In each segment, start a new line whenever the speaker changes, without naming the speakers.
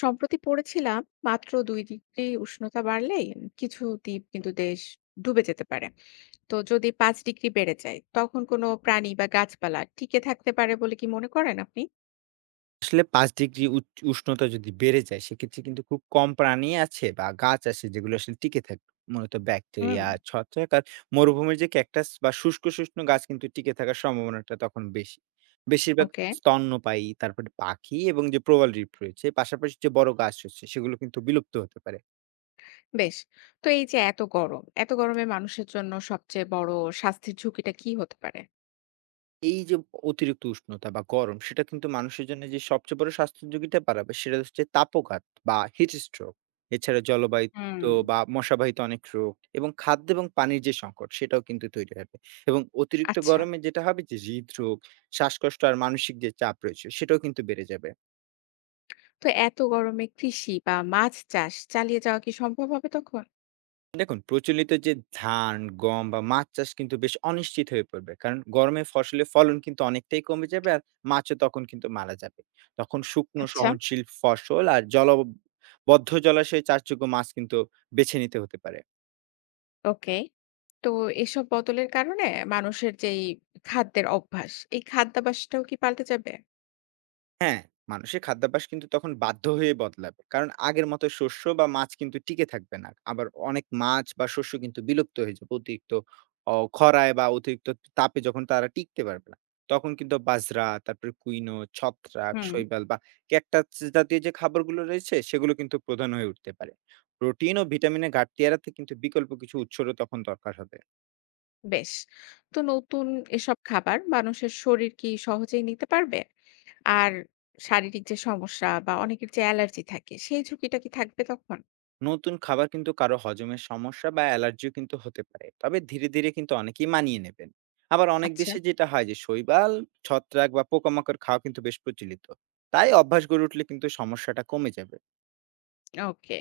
সম্প্রতি পড়েছিলাম মাত্র 2 ডিগ্রি উষ্ণতা বাড়লেই কিছু দ্বীপ কিন্তু দেশ ডুবে যেতে পারে। তো যদি 5 ডিগ্রি বেড়ে যায় তখন কোনো প্রাণী বা গাছপালা টিকে থাকতে পারে বলে কি মনে করেন আপনি?
আসলে ৫ ডিগ্রি উষ্ণতা যদি বেড়ে যায়, সেক্ষেত্রে কিন্তু খুব কম প্রাণী আছে বা গাছ আছে যেগুলো আসলে টিকে থাকবে। মূলত
হুম।
ব্যাকটেরিয়া, ছত্রাক আর মরুভূমির যে ক্যাকটাস বা শুষ্ক, শুষ্ণু গাছ কিন্তু টিকে থাকার সম্ভাবনাটা তখন বেশি। বেশিরভাগ
ওকে।
স্তন্যপায়ী, তারপরে পাখি এবং যে প্রবাল রিফ রয়েছে, পাশাপাশি যে বড় গাছ রয়েছে, সেগুলো কিন্তু বিলুপ্ত হতে পারে।
বেশ। তো এই যে এত গরমে মানুষের জন্য সবচেয়ে বড় স্বাস্থ্যের ঝুঁকিটা কি হতে পারে?
এই যে অতিরিক্ত উষ্ণতা বা গরম সেটা কিন্তু মানুষের জন্য যে সবচেয়ে বড় স্বাস্থ্য ঝুঁকিটা বাড়াবে সেটা হচ্ছে তাপঘাত বা হিট স্ট্রোক। এছাড়া জলবাহিত
হুম।
বা মশাবাহিত অনেক রোগ এবং খাদ্য এবং পানির যে সংকট সেটাও কিন্তু তৈরি হবে। এবং অতিরিক্ত
আচ্ছা।
গরমে যেটা হবে যে হৃদরোগ, শ্বাসকষ্ট আর মানসিক যে চাপ রয়েছে সেটাও কিন্তু বেড়ে যাবে।
তো এত গরমে কৃষি বা মাছ চাষ চালিয়ে যাওয়া কি সম্ভব হবে তখন?
দেখুন, প্রচলিত যে ধান, গম বা মাছ চাষ কিন্তু বেশ অনিশ্চিত হয়ে পড়বে। কারণ গরমে ফসলের ফলন কিন্তু অনেকটাই কমে যাবে আর মাছও তখন কিন্তু মারা যাবে। তখন শুকনো
আচ্ছা।
সহনশীল ফসল আর জলবদ্ধ জলাশয়ে চাষযোগ্য মাছ কিন্তু বেছে নিতে হতে পারে।
ওকে। তো এসব বদলের কারণে মানুষের যেই খাদ্যের অভ্যাস, এই খাদ্যাভ্যাসটাও কি পাল্টে যাবে?
হ্যাঁ, মানুষের খাদ্যাভ্যাস কিন্তু তখন বাধ্য হয়ে বদলাবে। কারণ আগের মতো শস্য বা মাছ কিন্তু টিকে থাকবে না। আবার অনেক মাছ বা শস্য কিন্তু বিলুপ্ত হয়ে যাবে। অতিরিক্ত খরায় বা অতিরিক্ত তাপে যখন তারা টিকতে পারবে না। তখন কিন্তু বাজরা, তারপরে কুইনো, ছত্রাক,
হুম।
শৈবাল বা ক্যাকটাস জাতীয় যে খাবারগুলো রয়েছে সেগুলো কিন্তু প্রধান হয়ে উঠতে পারে। প্রোটিন ও ভিটামিনের ঘাটতি এড়াতে কিন্তু বিকল্প কিছু উৎসেরও তখন দরকার হবে।
বেশ। তো নতুন এসব খাবার মানুষের শরীর কি সহজেই নিতে পারবে? আর শারীরিক যে সমস্যা বা অনেকের যে অ্যালার্জি থাকে, সেই ঝুঁকিটা কি থাকবে তখন?
নতুন খাবার কিন্তু কারো হজমের সমস্যা বা অ্যালার্জিও কিন্তু হতে পারে, তবে ধীরে ধীরে কিন্তু অনেকেই মানিয়ে নেবেন। আবার অনেক
আচ্ছা।
দেশে যেটা হয় যে শৈবাল, ছত্রাক বা পোকামাকড় খাওয়া কিন্তু বেশ প্রচলিত। তাই অভ্যাস গড়ে উঠলে কিন্তু সমস্যাটা কমে যাবে।
ওকে।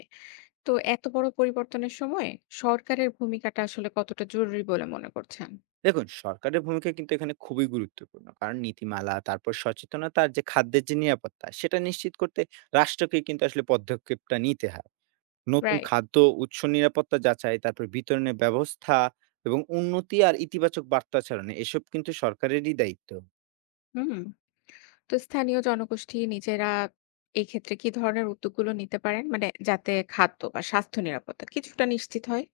তো এত বড় পরিবর্তনের সময় সরকারের ভূমিকাটা আসলে কতটা জরুরি বলে মনে করছেন?
দেখুন, সরকারের ভূমিকা কিন্তু এখানে খুবই গুরুত্বপূর্ণ, কারণ নীতিমালা, তারপর সচেতনতা আর যে খাদ্যের যে নিরাপত্তা সেটা নিশ্চিত করতে রাষ্ট্রকে কিন্তু আসলে পদক্ষেপটা নিতে হয়। নতুন
রাইট।
খাদ্য উৎস নিরাপত্তা যাচাই, তারপর বিতরণের ব্যবস্থা এবং উন্নতি আর ইতিবাচক বার্তা ছড়ানো এসব কিন্তু সরকারেরই দায়িত্ব।
হুম। তো স্থানীয় জনগোষ্ঠী নিজেরা এই ক্ষেত্রে কি ধরনের উদ্যোগগুলো নিতে পারেন? মানে যাতে খাদ্য বা স্বাস্থ্য নিরাপত্তা কিছুটা নিশ্চিত হয়?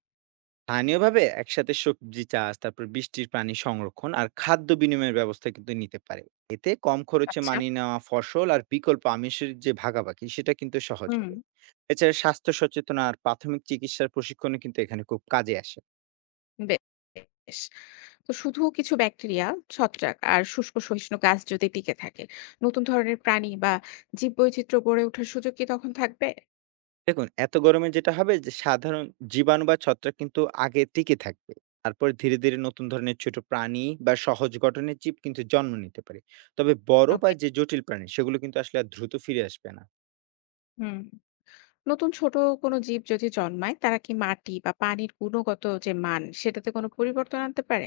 স্থানীয়ভাবে একসাথে সবজি চাষ, তারপর বৃষ্টির পানি সংরক্ষণ আর খাদ্য বিনিময়ের ব্যবস্থা কিন্তু নিতে পারে। এতে কম খরচে
আচ্ছা,
মানিয়ে নেওয়া ফসল আর বিকল্প আমিষের যে ভাগাভাগি সেটা কিন্তু সহজ
হুম।
হবে। এছাড়া স্বাস্থ্য সচেতন আর প্রাথমিক চিকিৎসার প্রশিক্ষণও কিন্তু এখানে খুব কাজে আসে।
বেশ। তো শুধু কিছু ব্যাকটেরিয়া, ছত্রাক আর শুষ্ক সহিষ্ণু গাছ যদি টিকে থাকে, নতুন ধরনের প্রাণী বা জীববৈচিত্র্য গড়ে ওঠার সুযোগ কি তখন থাকবে?
দেখুন, এত গরমে যেটা হবে যে সাধারণ জীবাণু বা ছত্রাক কিন্তু আগে টিকে থাকবে। তারপর ধীরে ধীরে নতুন ধরনের ছোট প্রাণী বা সহজ গঠনের জীব কিন্তু জন্ম নিতে পারে। তবে বড় বা
ওকে।
যে জটিল প্রাণী সেগুলো কিন্তু আসলে আর দ্রুত ফিরে আসবে না।
হুম। নতুন ছোট কোনো জীব যদি জন্মায়, তারা কি মাটি বা পানির গুণগত যে মান, সেটাতে কোনো পরিবর্তন আনতে পারে?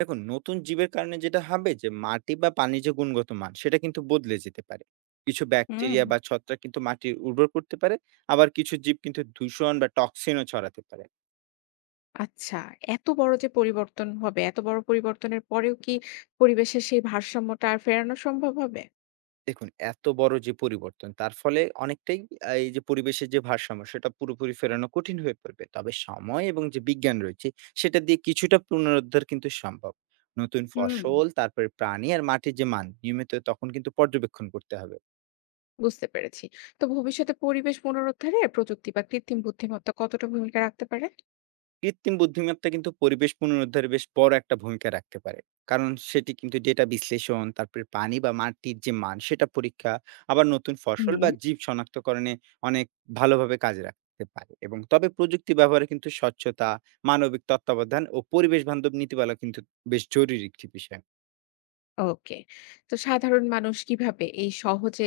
দেখুন, নতুন জীবের কারণে যেটা হবে যে মাটি বা পানির যে গুণগত মান সেটা কিন্তু বদলে যেতে পারে। কিছু
হুম।
ব্যাকটেরিয়া বা ছত্রাক কিন্তু মাটির উর্বর করতে পারে। আবার কিছু জীব কিন্তু দূষণ বা টক্সিনও ছড়াতে পারে।
আচ্ছা, এত বড় পরিবর্তনের পরেও কি পরিবেশের সেই ভারসাম্যটা আর ফেরানো সম্ভব হবে?
দেখুন, এত বড় যে পরিবর্তন তার ফলে অনেকটাই এই যে পরিবেশের যে ভারসাম্য সেটা পুরোপুরি ফেরানো কঠিন হয়ে পড়বে। তবে সময় এবং যে বিজ্ঞান রয়েছে সেটা দিয়ে কিছুটা পুনরুদ্ধার কিন্তু সম্ভব। নতুন
হুম,
ফসল, তারপরে প্রাণী আর মাটির যে মান নিয়মিত তখন কিন্তু পর্যবেক্ষণ করতে হবে।
বুঝতে পেরেছি। তো ভবিষ্যতে পরিবেশ পুনরুদ্ধারে প্রযুক্তি বা কৃত্রিম বুদ্ধিমত্তা কতটা ভূমিকা রাখতে পারে?
কৃত্রিম বুদ্ধিমত্তা কিন্তু পরিবেশ পুনরুদ্ধারে বেশ বড় একটা ভূমিকা রাখতে পারে। কারণ সেটি কিন্তু ডেটা বিশ্লেষণ, তারপরে পানি বা মাটির যে মান সেটা পরীক্ষা, আবার নতুন ফসল বা
হুম।
জীব শনাক্তকরণে অনেক ভালোভাবে কাজে রাখতে পারে। এবং তবে প্রযুক্তি ব্যবহারে কিন্তু স্বচ্ছতা, মানবিক তত্ত্বাবধান ও পরিবেশ বান্ধব নীতিমালা কিন্তু বেশ জরুরি একটি বিষয়।
ওকে। তো সাধারণ মানুষ কিভাবে এই সহজে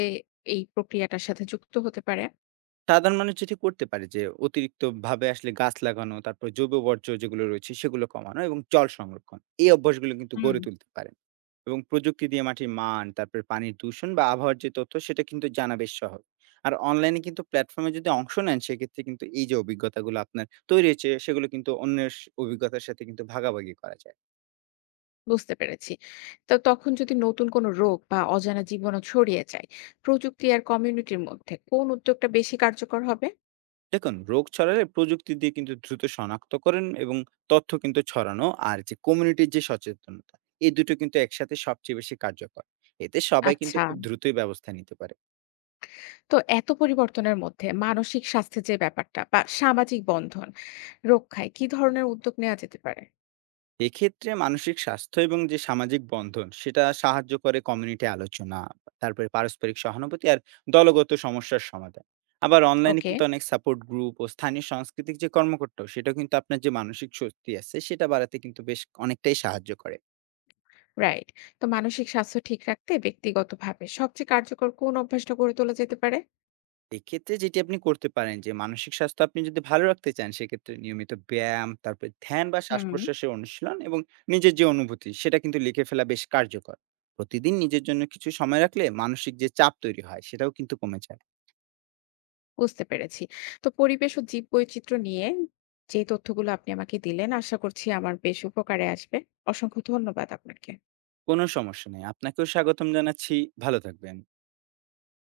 এই প্রক্রিয়াটার সাথে যুক্ত হতে পারে?
সাধারণ মানুষ যেটি করতে পারে যে অতিরিক্ত ভাবে আসলে গাছ লাগানো, তারপর জৈব বর্জ্য যেগুলো রয়েছে সেগুলো কমানো এবং জল সংরক্ষণ এই অভ্যাসগুলো কিন্তু
হুম।
গড়ে তুলতে পারে। এবং প্রযুক্তি দিয়ে মাটির মান, তারপরে পানির দূষণ বা আবহাওয়ার যে তথ্য সেটা কিন্তু জানা বেশ সহজ। আর অনলাইনে কিন্তু প্ল্যাটফর্মে যদি অংশ নেন সেক্ষেত্রে কিন্তু এই যে অভিজ্ঞতাগুলো আপনার তৈরি হয়েছে সেগুলো কিন্তু অন্যের অভিজ্ঞতার সাথে কিন্তু ভাগাভাগি করা যায়।
বুঝতে পেরেছি। তো তখন যদি নতুন কোনো রোগ বা অজানা জীবাণু ছড়িয়ে যায়, প্রযুক্তি আর কমিউনিটির মধ্যে কোন উদ্যোগটা বেশি কার্যকর হবে?
দেখুন, রোগ ছড়ালে প্রযুক্তি দিয়ে কিন্তু দ্রুত শনাক্ত করেন এবং তথ্য কিন্তু ছড়ানো আর যে কমিউনিটির যে সচেতনতা এই দুটো কিন্তু একসাথে সবচেয়ে বেশি কার্যকর। এতে সবাই কিন্তু
আচ্ছা।
খুব দ্রুতই ব্যবস্থা নিতে পারে।
তো এত পরিবর্তনের মধ্যে মানসিক স্বাস্থ্যের যে ব্যাপারটা বা সামাজিক বন্ধন রক্ষায় কি ধরনের উদ্যোগ নেওয়া যেতে পারে?
এক্ষেত্রে মানসিক স্বাস্থ্য এবং যে সামাজিক বন্ধন সেটা সাহায্য করে কমিউনিটি আলোচনা, তারপরে পারস্পরিক সহানুভূতি আর দলগত সমস্যার সমাধান। আবার অনলাইনে
ওকে,
কিন্তু অনেক সাপোর্ট গ্রুপ ও স্থানীয় সাংস্কৃতিক যে কর্মকর্তা সেটা কিন্তু আপনার যে মানসিক স্বস্তি আছে সেটা বাড়াতে কিন্তু বেশ অনেকটাই সাহায্য করে।
রাইট। তো মানসিক স্বাস্থ্য ঠিক রাখতে ব্যক্তিগতভাবে সবচেয়ে কার্যকর কোন অভ্যাসটা গড়ে তোলা যেতে পারে?
এক্ষেত্রে যেটি আপনি করতে পারেন যে মানসিক স্বাস্থ্য আপনি যদি ভালো রাখতে চান সেক্ষেত্রে নিয়মিত ব্যায়াম, তারপরে ধ্যান বা
হুম,
শ্বাস-প্রশ্বাসের অনুশীলন এবং নিজের যে অনুভূতি সেটা কিন্তু লিখে ফেলা বেশ কার্যকর। প্রতিদিন নিজের জন্য কিছু সময় রাখলে মানসিক যে চাপ তৈরি হয় সেটাও কিন্তু কমে যায়।
বুঝতে পেরেছি। তো পরিবেশ ও জীববৈচিত্র্য নিয়ে যে তথ্যগুলো আপনি আমাকে দিলেন আশা করছি আমার বেশ উপকারে আসবে। অসংখ্য ধন্যবাদ আপনাকে।
কোনো সমস্যা নেই। আপনাকেও স্বাগতম জানাচ্ছি। ভালো থাকবেন।